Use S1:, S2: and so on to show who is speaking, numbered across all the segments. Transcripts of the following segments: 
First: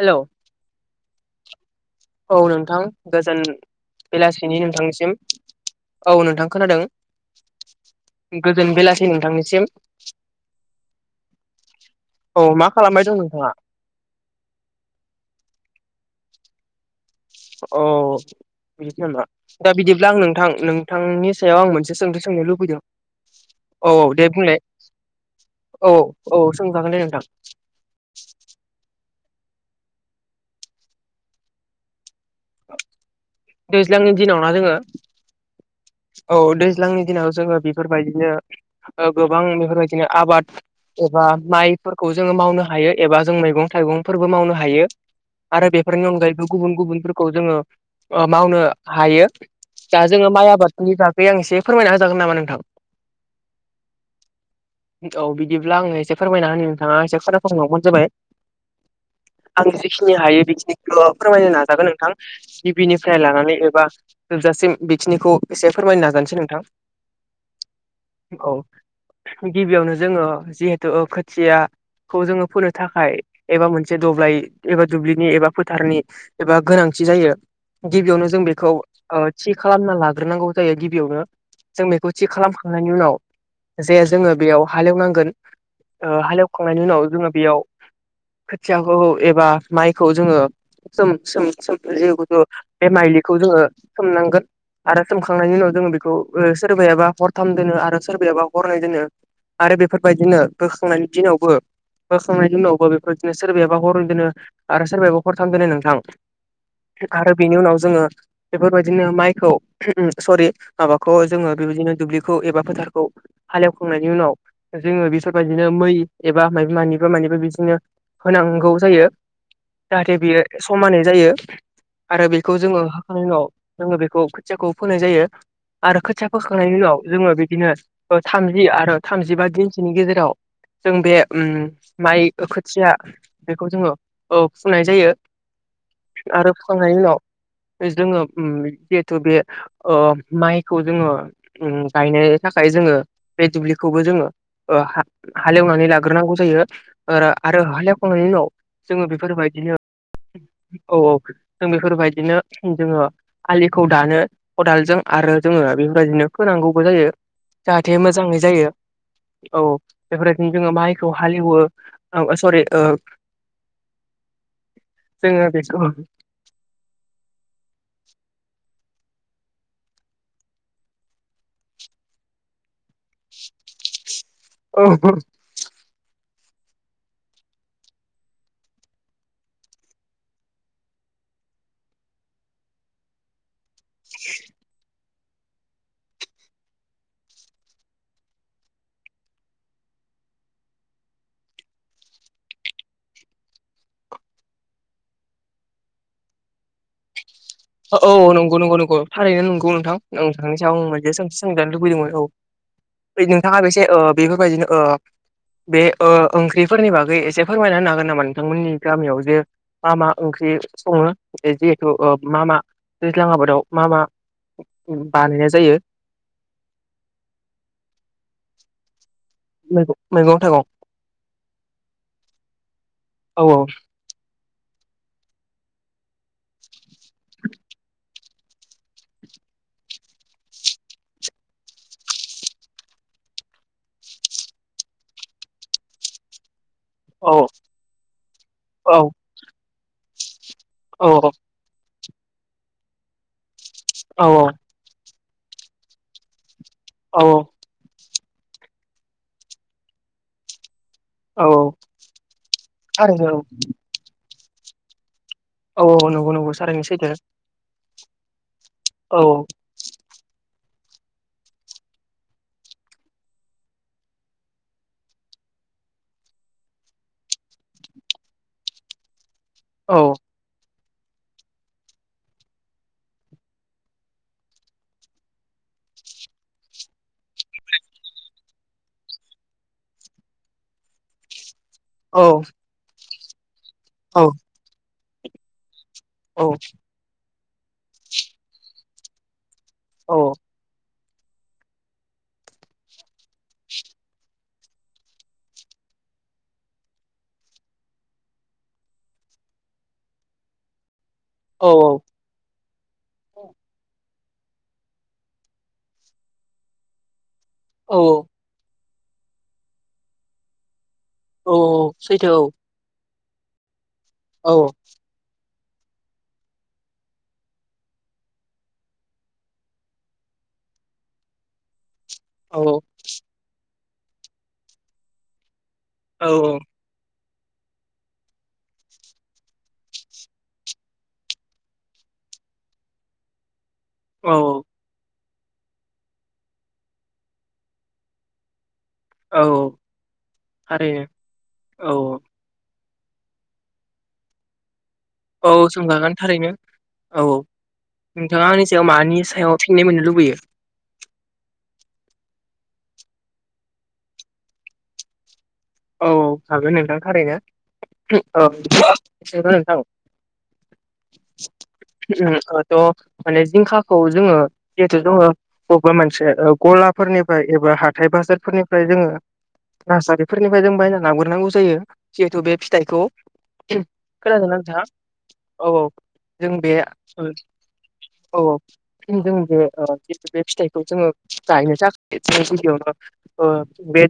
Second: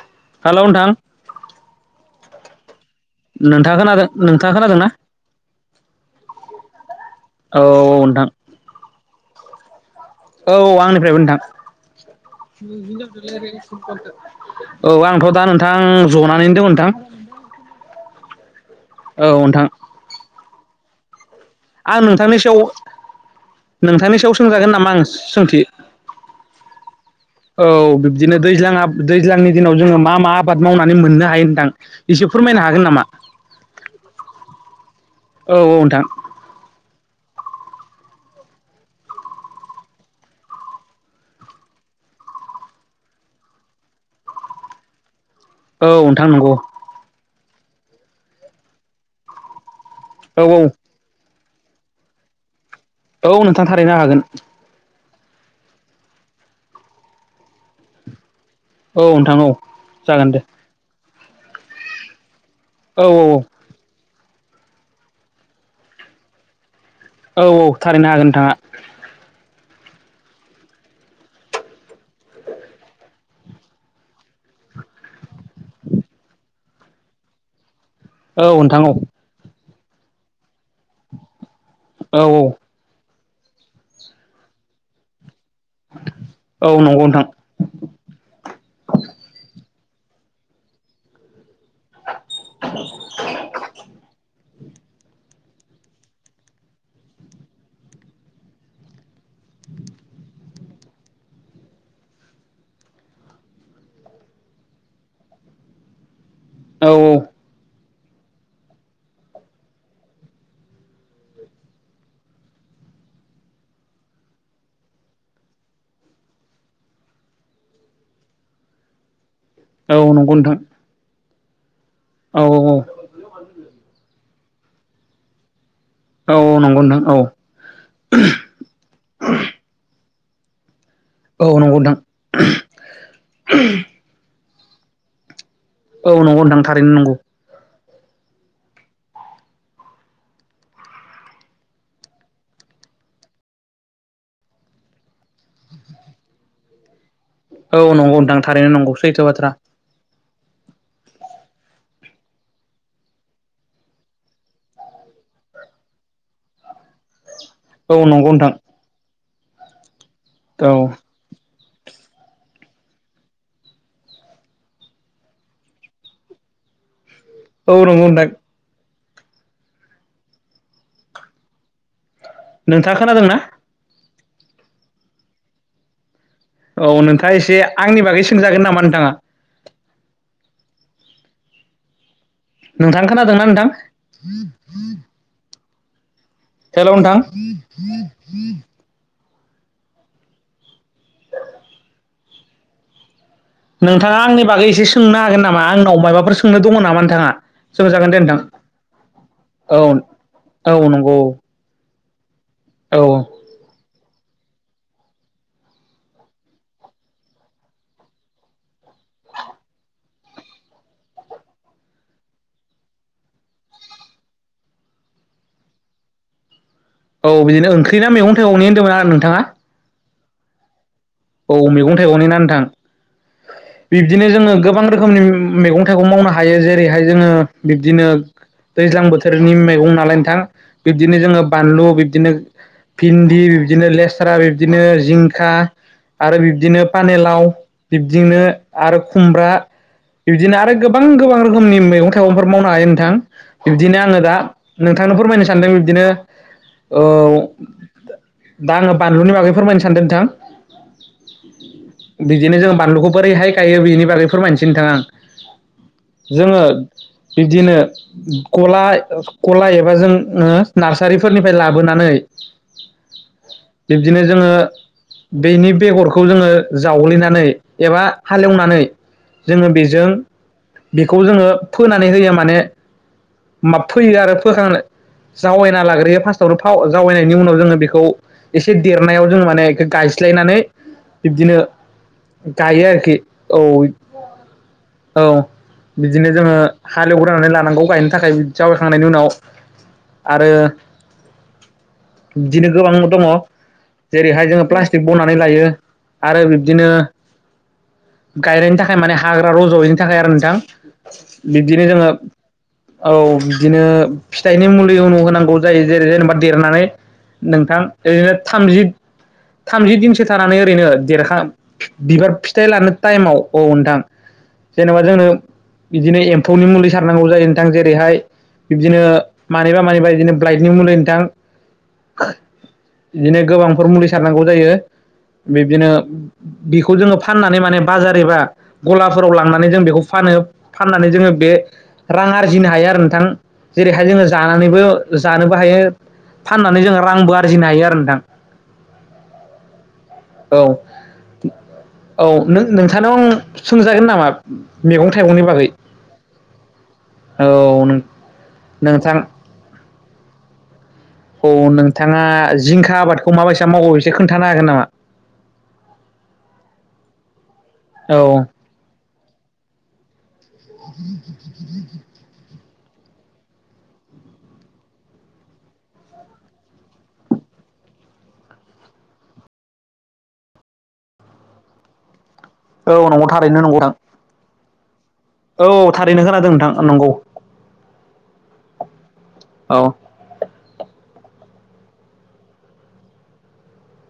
S1: Hello
S2: hello नोंथां
S1: औ नोंथां गोजोन
S2: नोंथाङा खोनादों नोंथाङा
S1: बेलासिनि
S2: खोनादोंना
S1: नोंथांनिसिम औ नोंथां खोनादों
S2: औ नोंथां
S1: गोजोन बेलासि नोंथांनिसिम
S2: औ आंनिफ्रायबो नोंथां
S1: औ मा खालामबाय दं नोंथाङा
S2: औ आंथ' दा नों नोंथां जनानैनो दङ नोंथां
S1: अ बिदिसो नामा
S2: औ नोंथां
S1: दा बिदिब्ला आं नोंथां नोंथांनि सायाव आं मोनसे सोंथि
S2: नोंथांनि
S1: सोंनो
S2: सायाव
S1: लुबैदों औ औ
S2: नोंथांनि
S1: दे
S2: सायाव
S1: बुंलाय
S2: सोंजागोन नामा आं सोंथि
S1: औ औ सोंजागोन दे नोंथां
S2: औ बिब्दिनो दैज्लां दैज्लांनि दिनाव जोङो मा मा आबाद मावनानै मोननो हायो नोंथां एसे फोरमायनो हागोन नामा
S1: दैज्लांनि दिनावना जोङो
S2: औ औ नोंथां
S1: औ दैज्लांनि दिनाव जोङो बेफोरबायदिनो ओ गोबां बेफोरबायदिनो आबाद एबा माइफोरखौ जोङो मावनो हायो एबा जों मैगं थाइ गंफोरबो मावनो हायो। आरो
S2: औ
S1: बेफोरनि
S2: नोंथां
S1: अनगायैबो
S2: नंगौ
S1: गुबुन गुबुनफोरखौ जोङो ओ मावनो हायो दा जोङो
S2: औ
S1: माइ
S2: औ
S1: आबादफोरनि थाखाय आं एसे फोरमायना होजागोन नामा नोंथां?
S2: औ नोंथां थारैनो हागोन
S1: औ बिदिब्ला आङो एसे फोरमायना होनो नोंथाङा एसे खोनासंहोलांबानो जाबाय
S2: औ नोंथां औ
S1: आं जेखिनि
S2: जागोन दे
S1: हायो बेखिनिखौल' फोरमायनो नाजागोन नोंथां
S2: औ
S1: गिबिनिफ्राय लानानै
S2: औ
S1: एबा जोबजासिम बेखिनिखौ एसे फोरमायनो नाजानोसै नोंथां
S2: औ औ थारैनो हागोन
S1: औ
S2: नोंथाङा
S1: गिबियावनो जोङो जिहेतु खोथिया खौ जोङो फोनो थाखाय एबा मोनसे दब्लाय एबा दुब्लिनि एबा फोथारनि एबा गोनां थि जायो गिबियावनो जों
S2: औ
S1: बेखौ
S2: नोंथां औ
S1: थि खालामना लाग्रोनांगौ जायो गिबियावनो जों बेखौ थि
S2: औ
S1: खालामखांनायनि उनाव जे जोङो बेयाव हाल एनांगोन हाले
S2: औ
S1: एवखांनायनि
S2: नंगौ
S1: उनाव
S2: नोंथां
S1: जोङो बेयाव खोथियाखौ एबा माइखौ जोङो सोम सोम सोम जिथु बे माइलिखौ जोङो सोमनांगोन आरो सोमखांनायनि उनाव जोङो बेखौ सोरबायाबा हरथाम दोनो आरो सोरबायायाबा हरनै दोनो। आरो बेफोरबायदिनो बोखांनायनि दिनावबो बोखांनायनि उनावबो बेफोरदिनो सोरबायाबा हर दोनो आरो सोरबायायाबा हरथाम दोनो नोंथां।
S2: औ औ
S1: आरो बेनि उनाव जोङो बेफोरबायदिनो माइखौ सरि माबाखौ जोङो बेबायदिनो दुब्लिखौ एबा फोथारखौ हाल एवखांनायनि उनाव जोङो बेसोर बाबिदिनो मै एबा मानिबा मानिबा बिदिनो होनांगौ जायो
S2: औ
S1: जाहाथे
S2: नंगौ
S1: बेयो
S2: नोंथां
S1: समानै जायो। आरो
S2: औ
S1: बेखौ जोङो हाखांनायनि उनाव जोङो बेखौ खोथियाखौ फोनाय जायो। आरो खोथिया
S2: औ
S1: फोखांनायनि
S2: नंगौ नोंथां
S1: उनाव
S2: औ
S1: जोङो बिदिनो थामजि आरो थामजिबा दिनसोनि गेजेराव जों बे ओम
S2: औ नंगौ नोंथां
S1: माइ खोथिया बेखौ जोङो ओ फुनाय जायो
S2: औ नंगौ
S1: आरो
S2: नोंथां थारैनो
S1: फुखांनायनि उनाव
S2: नंगौ
S1: जोङो जिहेथु बे ओ माइखौ जोङो गायनो थाखाय जो ङो बे दुब्लिखौबो जोङो हालेवनानै लाग्रोनांगौ जायो। आरो हाल
S2: औ नंगौ
S1: एवखांनायनि
S2: नोंथां
S1: उनाव
S2: थारैनो नंगौ
S1: जोङो
S2: सैथो बाथ्रा
S1: बेफोरबायदिनो औ औ जों बेफोरबायदिनो जोङो आलिखौ दानो खदालजों आरो जोङो बेबायदिनो फोनांगौबो जायो।
S2: औ
S1: जाहाथे
S2: नंगौ
S1: मोजाङै
S2: नोंथां
S1: जायो औ बेफोरदिनो जोङो
S2: औ
S1: माइखौ
S2: औ
S1: हाल एवो औ सरि जोङो बे अ
S2: औ नंगौ नोंथां नोंथाङा खोनादोंना?
S1: औ औ
S2: औ नोंथाङा एसे आंनि बागै सोंजागोन नामा नोंथाङा? नोंथां खोनादोंना नोंथां? हेल' नोंथां नोंथाङा आंनि बागै एसे सोंनो हागोन नामा आंनाव माबाफोर सोंनो दङ नामा नोंथाङा
S1: औ
S2: सोंजागोन दे नोंथां
S1: नंगौ नंगौ नंगौ थारैनो नंगौ
S2: औ
S1: नोंथां आं नोंथांनि
S2: औ
S1: सायाव आं मोनसे
S2: नंगौ
S1: सोंथि क्षंनो लुबैदोंमोन औ
S2: औ
S1: ओ नोंथाङा बेसे बेफोरबायदिनो बे ओ ओंख्रिफोरनि बागै एसे फोरमायना होनो हागोन नामा नोंथांमोननि गामियाव जे मा मा ओंख्रि सङो जिहेथु मा मा दैज्लां आबादाव मा मा बानायनाय जायो
S2: औ बिदिनो ओंख्रि ना मैगं थाइगंनि होनदोंमोन आरो नोंथाङा
S1: मैगं थाइगं
S2: औ मैगं थाइगंनिना नोंथां
S1: औ
S2: बिब्दिनो जोङो गोबां रोखोमनि मैगं थाइगं मावनो हायो जेरैहाय जोङो बिब्दिनो दैज्लां बोथोरनि मैगं नालाय नोंथां बिब्दिनो जोङो बानलु बिब्दिनो भिन्दि बिब्दिनो लेस्रा बिब्दिनो जिंखा आरो बिब्दिनो
S1: औ औ
S2: पानिलाव बिब्दिनो आरो
S1: औ
S2: खुमब्रा बिबदिनो आरो गोबां
S1: औ
S2: गोबां रोखोमनि मैगं थाइगंफोर मावनो हायो नोंथां बिब्दिनो आङो दा
S1: औ
S2: नोंथांनो फोरमायनो सानदों बिब्दिनो
S1: औ
S2: दा आङो बानलुनि बागै फोरमायनो सानदों नोंथां
S1: औ
S2: बिदिनो जों बानलुखौ
S1: थारैनो
S2: बोरैहाय
S1: औ
S2: गायो बिनि बागै फोरमायनोसै नोंथां आं
S1: औ औ नंगौ नंगौ
S2: जोङो
S1: थारैनो सैथो
S2: बिबदिनो गला
S1: औ
S2: खलाइ एबा जों नार्सारिफोरनिफ्राय लाबोनानै बिब्दिनो जोङो बेनि बेगरखौ जोङो जावग्लिनानै एबा हालेवनानै जोङो
S1: औ
S2: बेजों बेखौ जोङो फोनानै होयो माने मा फोयो आरो फोखांनो जावैना लाग्रोयो फार्स्टआवनो था जावाइनायनि उनाव जोङो बेखौ एसे देरनायाव जोङो माने गायस सिस्लायनानै बिब्दिनो
S1: औ
S2: गायो आरोखि औ
S1: औ
S2: औ बिदिनो
S1: औ
S2: जोङो हालेवग्रोनानै लानांगौ गायनो थाखाय जावायखांनायनि उनाव
S1: औ
S2: आरो बिदिनो गोबां दङ जेरैहाय जोङो प्लास्टिक बनानै लायो आरो बिब्दिनो गायनायनि थाखाय माने हाग्रा रजयैनि थाखाय आरो नोंथां बिब्दिनो
S1: औ औ
S2: जोङो औ बिदिनो फिथाइनि मुलि उनाव होनांगौ जायो जेरै जेनेबा देरनानै नोंथां
S1: औ
S2: ओरैनो थामजि थामजि दिनसो थानानै ओरैनो देरखां
S1: औ सैथो
S2: बिबार फिथाइ लानो टाइमाव औ नोंथां
S1: औ
S2: जेनेबा जोंनो बिदिनो एम्फौनि मुलि सारनांगौ जायो नोंथां जेरैहाय बिब्दिनो मानिबा मानिबा बिदिनो ब्लाइडनिं मुलि नोंथां
S1: औ
S2: बिदिनो गोबांफोर मुलि सारनांगौ जायो बिबदिनो बिखौ जोङो फाननानै माने बाजार एबा गलाफोराव लांनानै जों बेखौ फानो फाननानै जोङो बे रां आरजिनो हायो आरो नोंथां जेरैहाय जोङो
S1: औ
S2: जानानैबो जानोबो हायो फाननानै जों रांबो आरजिनो हायो आरो नोंथां
S1: औ
S2: औ
S1: थारैनो औ
S2: नोंथांनाव आं सोंजागोन नामा मैगं थाइगंनि
S1: औ
S2: बागै
S1: सोंजागोन थारैनो औ औ नोंथाङा आंनि सायाव
S2: नोंथां
S1: मानि सायाव फिननाय मोननो लुबैयो
S2: औ नोंथाङा जिंखा आबादखौ माबायसा मावो बेसोर खोन्थानो हागोन नामा
S1: औ हागोन नोंथां थारैनो औ एसेथ नोंथां
S2: [inaudible]
S1: थ' माने जिंखाखौ जोङो जिहेथु जोङो ओ बबेबा मोनसे गलाफोरनिफ्राय एबा हाथाय बाजारफोरनिफ्राय जोङो न फोरनिफ्राय जों बायना लागोरनांगौ जायो जिहेथु बे फिथाइखौ
S2: औ नंगौ थारैनो नंगौ
S1: उम
S2: नोंथां
S1: खोनादों ना नोंथां औ औ
S2: थारैनो खोनादों
S1: जों
S2: नोंथां
S1: बे
S2: नंगौ
S1: ओ औ औ जों बे
S2: औ
S1: ओ बे फिथाइखौ जोङो गायनाय बे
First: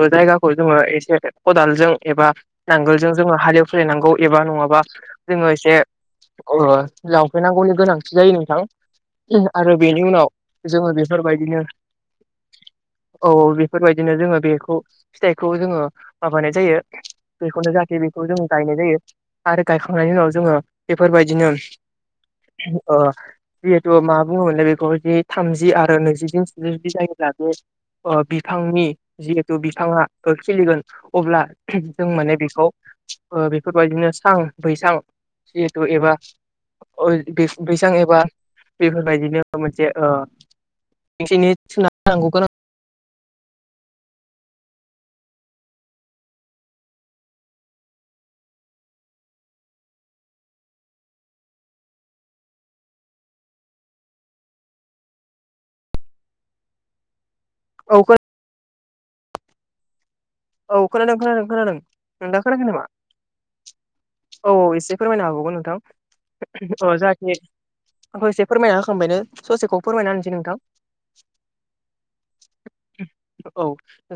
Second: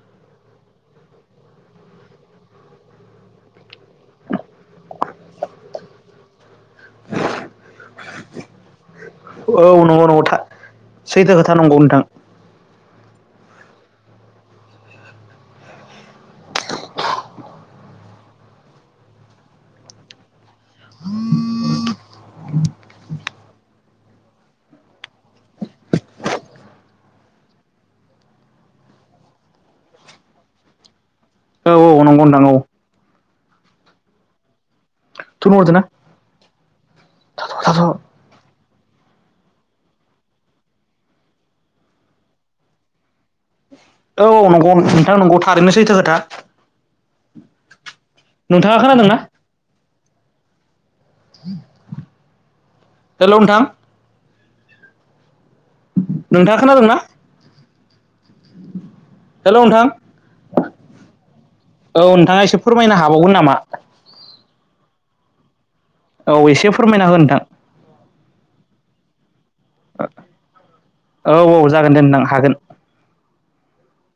S1: ओ [inaudible] जायगाखौ जोङो एसे खदालजों एबा नांगोलजों जोंङो हालेव सोलिनांगौ एबा नंआबा जोङो एसे अ लांफैनांगौनि गोनांथि जायो नोंथां फिन आरो
S2: औ
S1: बेनि
S2: नंगौ
S1: उनाव
S2: नंगौ
S1: जोङो
S2: सैथो खोथा
S1: बेफोरबायदिनो
S2: नंगौ नोंथां
S1: औ बेफोरबायदिनो जोङो बेखौ फिथाइखौ जोङो माबानाय जायो बेखौनो जाहाथे बेखौ जों गायनाय जायो आरो गायखांनायनि उनाव जोङो बेफोरबायदिनो उम ओ जिहेथु मा बुङोमोनलै बेखौ जि थामजि आरो नैजिदिन सिम जुदि जायोब्ला बे ओ बिफां बिफांनि जिहेथु बिफांआ ओ खिलिगोन अब्ला
S2: औ
S1: उम
S2: औ
S1: जों
S2: नंगौ
S1: माने
S2: नोंथां औ
S1: बेखौ ओ बेफोरबायदिनो सां बैसां
S2: थुन हरदोना
S1: जिहेथु एबा ओइदि बैसां एबा बेफोरबायदिनो मोनसे ओ मानसिनि [unintelligible]
S2: औ नंगौ नोंथां नंगौ थारैनो सैथो खोथा नोंथांआ खोनादोंना हेलौ नोथां नोंथांआ खोनादोंंना
S1: औ खोनादों
S2: हेलौ नोंथां
S1: औ खोनादों खोनादों खोनादों
S2: औ नोंथाङा
S1: नोंथांआ
S2: एसे
S1: खोनायाखै नामा
S2: फोरमायनो हाबावगोन नामा
S1: औ औ इसे फोरमायनो हागौमोन नोंथां
S2: औ एसे
S1: अओ
S2: फोरमायना हो
S1: जाहाखिनि
S2: नोंथां
S1: आंखौ एसे फोरमायना होख
S2: ओ औ औ जागोन दे नोंथां हागोन
S1: औ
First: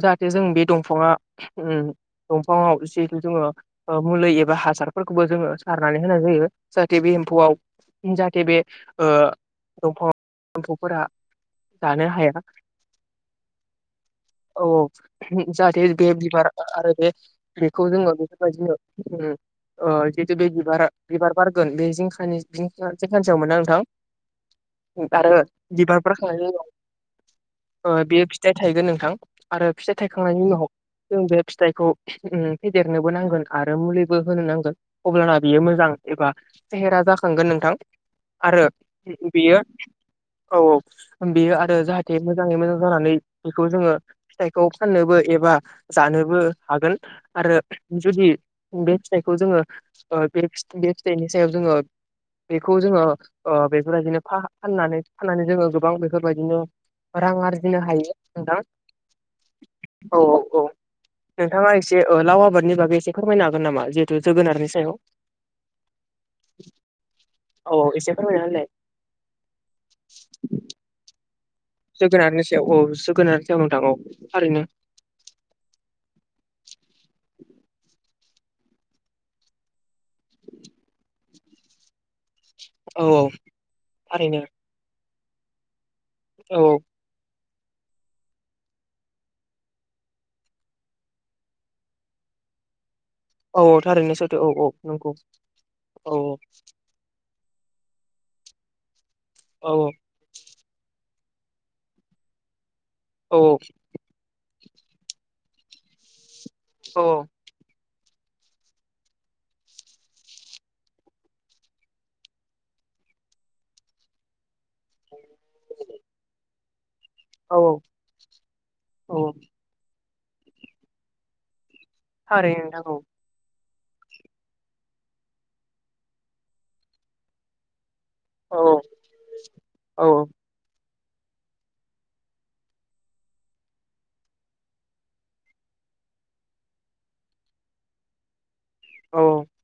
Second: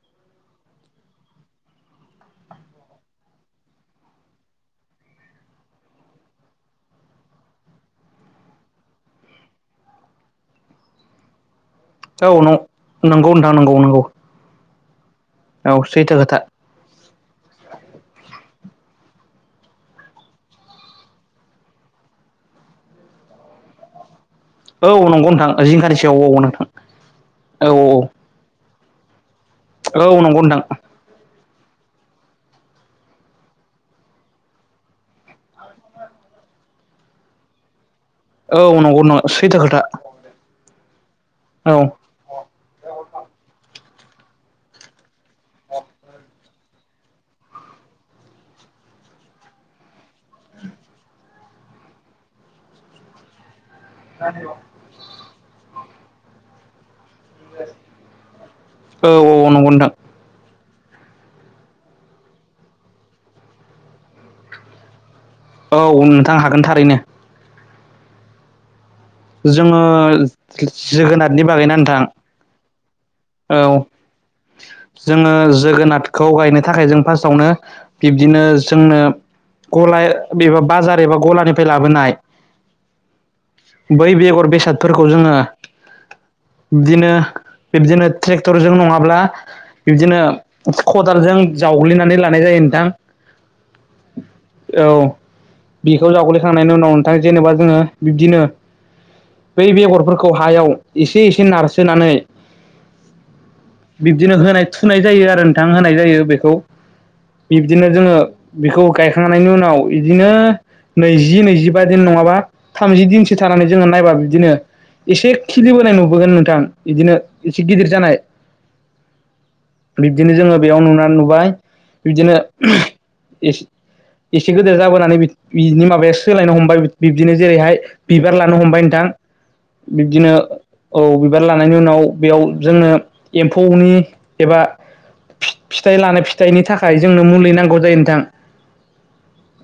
S1: जाहाथे जों बे दंफांआ ओम दंफांआव जिहुतु जोङो ओ मुलै एबा हासारफोरखौबो जोङो सारनानै होनाय जायो जाहाथे बे एम्फौआव जाहाथे बे ओ दंफांआव एम्फौफोरा जानो हाया
S2: औ नं नंगौ नोंथां नंगौ नंगौ
S1: औ
S2: औ
S1: जाहाथे बे
S2: सैथो खोथा
S1: बिबार आरो बे बेखौ जोङो बेफोरबादिनो उम ओ जेहेतु बे बिबार बिबार बारगोन बे जिंखानि जिंखानसेआव माने नोंथां
S2: औ नंगौ
S1: आरो
S2: नोंथां जिंगानि
S1: बिबारफोर
S2: सायाव औ
S1: खानायनि
S2: नोंथां
S1: उनाव
S2: औ
S1: ओ बेयो फिथाइ थाइगोन नोंथां आरो फिथाइ
S2: औ औ नंगौ
S1: थायखांनायनि
S2: नोंथां
S1: उनाव जों बे फिथाइखौ ओम फेदेरनोबो नांगोन आरो मुलिबो होनो नांगोन अब्लाना बियो मोजां एबा फेहेरा जाखांगोन नोंथां
S2: औ
S1: आरो
S2: नंगौ नों
S1: ओ
S2: सैथो
S1: बेयो
S2: खोथा
S1: औ औ बेयो आरो जाहाथे मोजाङै मोजां जानानै बेखौ जोङो फिथाइखौ फाननोबो एबा जानोबो हागोन आरो जुदि बे फिथाइखौ जोङो ओ बे बे फिथाइनि सायाव जोङो बेखौ जोङो ओ बेबादिनो फा फाननानै फाननानै जोङो गोबां बेफोरबादिनो रां आरजिनो हायो नोंथां
S2: औ औ नंगौ नोंथां
S1: औ औ औ नोंथांआ एसे ओ लाव आबादनि बागै एसे फोरमायनो हागोन नामा जिहेथु जोगोनारनि सायाव
S2: औ नोंथां हागोन थारैनो
S1: औ एसे फोरमायना होलाय
S2: जोङो जोगोनाद
S1: जोगोनारनि सायाव औ जोगोनारनि सायाव नोंथां औ थारैनो
S2: जोङो जोगोनादखौ गायनो थाखाय जों फास्तआवनो बिबदिनो जोंनो। गलाय बेबो बाजार एबा गलानिफ्राय लाबोनाय।
S1: औ औ।
S2: बै
S1: थारैनो
S2: बेगर बेसादफोरखौ जोङो
S1: औ
S2: बिदिनो। बिबदिनो ट्रेक्टरजों नङाब्ला बिब्दिनो खदालजों जावग्लिनानै लानाय जायो नोंथां।
S1: औ थारैनो सैथो
S2: औ
S1: नंगौ
S2: बिखौ
S1: औ
S2: जावग्लैखांनायनि उनाव नोंथां जेनेबा। जोङो बिब्दिनो। बै
S1: औ
S2: बेगरफोरखौ हायाव एसे एसे नारसोनानै
S1: औ
S2: बिबदिनो होनाय थुनाय जायो आरो नोंथां होनाय जायो बेखौ बिबदिनो। जोङो बेखौ गायखांनायनि उनाव बिदिनो नैजि नैजिबा दिन नङाबा थामजि दिन। सो थानानै जोङो नायबा बिदिनो एसे खिलिबोनाय नुबोगोन नोंथां। बिदिनो
S1: औ
S2: एसे गिदिर जानाय
S1: औ औ
S2: बिबदिनो जोङो बेयाव नुनानै नुबाय। बिदिनो
S1: थारैनो नोंथां
S2: एस। एसे गेदेर जाबोनानै बिनि माबाया सोलायनो हमबाय बिबदिनो जेरैहाय। बिबार लानो
S1: औ
S2: हमबाय नोंथां
S1: औ
S2: बिबदिनो। औ बिबार लानायनि उनाव बेयाव जोङो एमफौनि एबा फिथाइ लानाय फिथाइनि थाखाय जोंनो मुलि नांगौ जायो नोंथां।
S1: औ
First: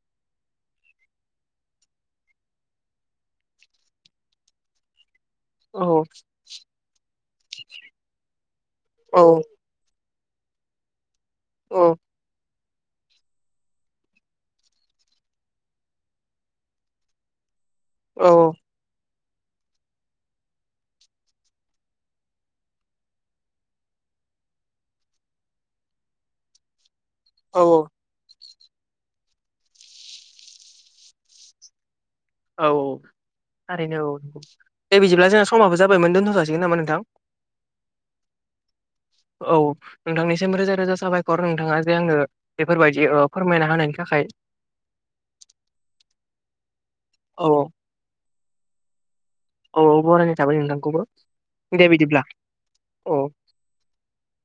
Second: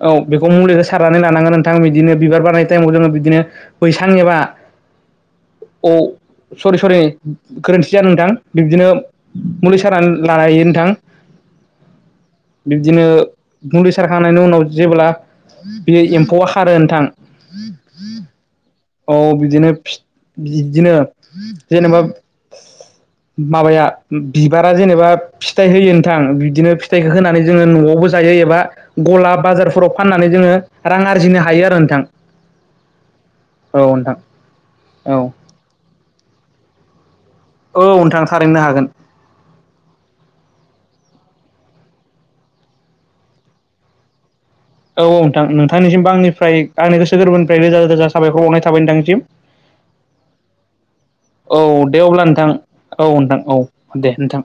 S2: औ बेखौ मुलिखौ सारनानै लानांगोन नोंथां बिदिनो बिबार बानाय टाइमाव जोङो बिदि। बिदिनो बैसां एबा
S1: औ
S2: अ सरि सरि गोरोनथि जादों नोंथां बिबदिनो मुलि सानानै। लायो नोंथां
S1: औ।
S2: बिबदिनो मुलि सारखांनायनि उनाव जेब्ला। बेयो एमफौआ खारो नोंथां।
S1: औ।
S2: औ बिदिनो बिदिनो जेनेबा। माबाया बिबारा जेनेबा फिथाइ होयो नोंथां बिदिनो। फिथाइखौ होनानै जोङो
S1: औ औ
S2: न'आवबो जायो एबा। ग'ला बाजारफोराव फाननानै जोङो रां आरजिनो हायो आरो नोंथां।
S1: औ औ थारैनो औ दे
S2: औ
S1: बिदिब्ला जोंना समाबो जाबायमोन दोनथ' जासिगोन नामा नोंथां।
S2: औ नोंथां थारैनो हागोन।
S1: औ नोंथांनिसिम रोजा रोजा साबायखर नोंथाङा जे आंनो बेफोरबायदि ओ फोरमायना होनायनि थाखाय
S2: औ औ नोंथां नोंथांनिसिमबो आंनिफ्राय आंनि
S1: औ औ
S2: गोसोरबोनिफ्राय रोजा रोजा साबायखरनाय थाबाय नोंथांनिसिम।
S1: औ औ बरायनाय थाबाय नोंथांखौबो
S2: औ
S1: दे बिदिब्ला।
S2: अब्ला नोंथां औ नोंथां औ दे नोंथां।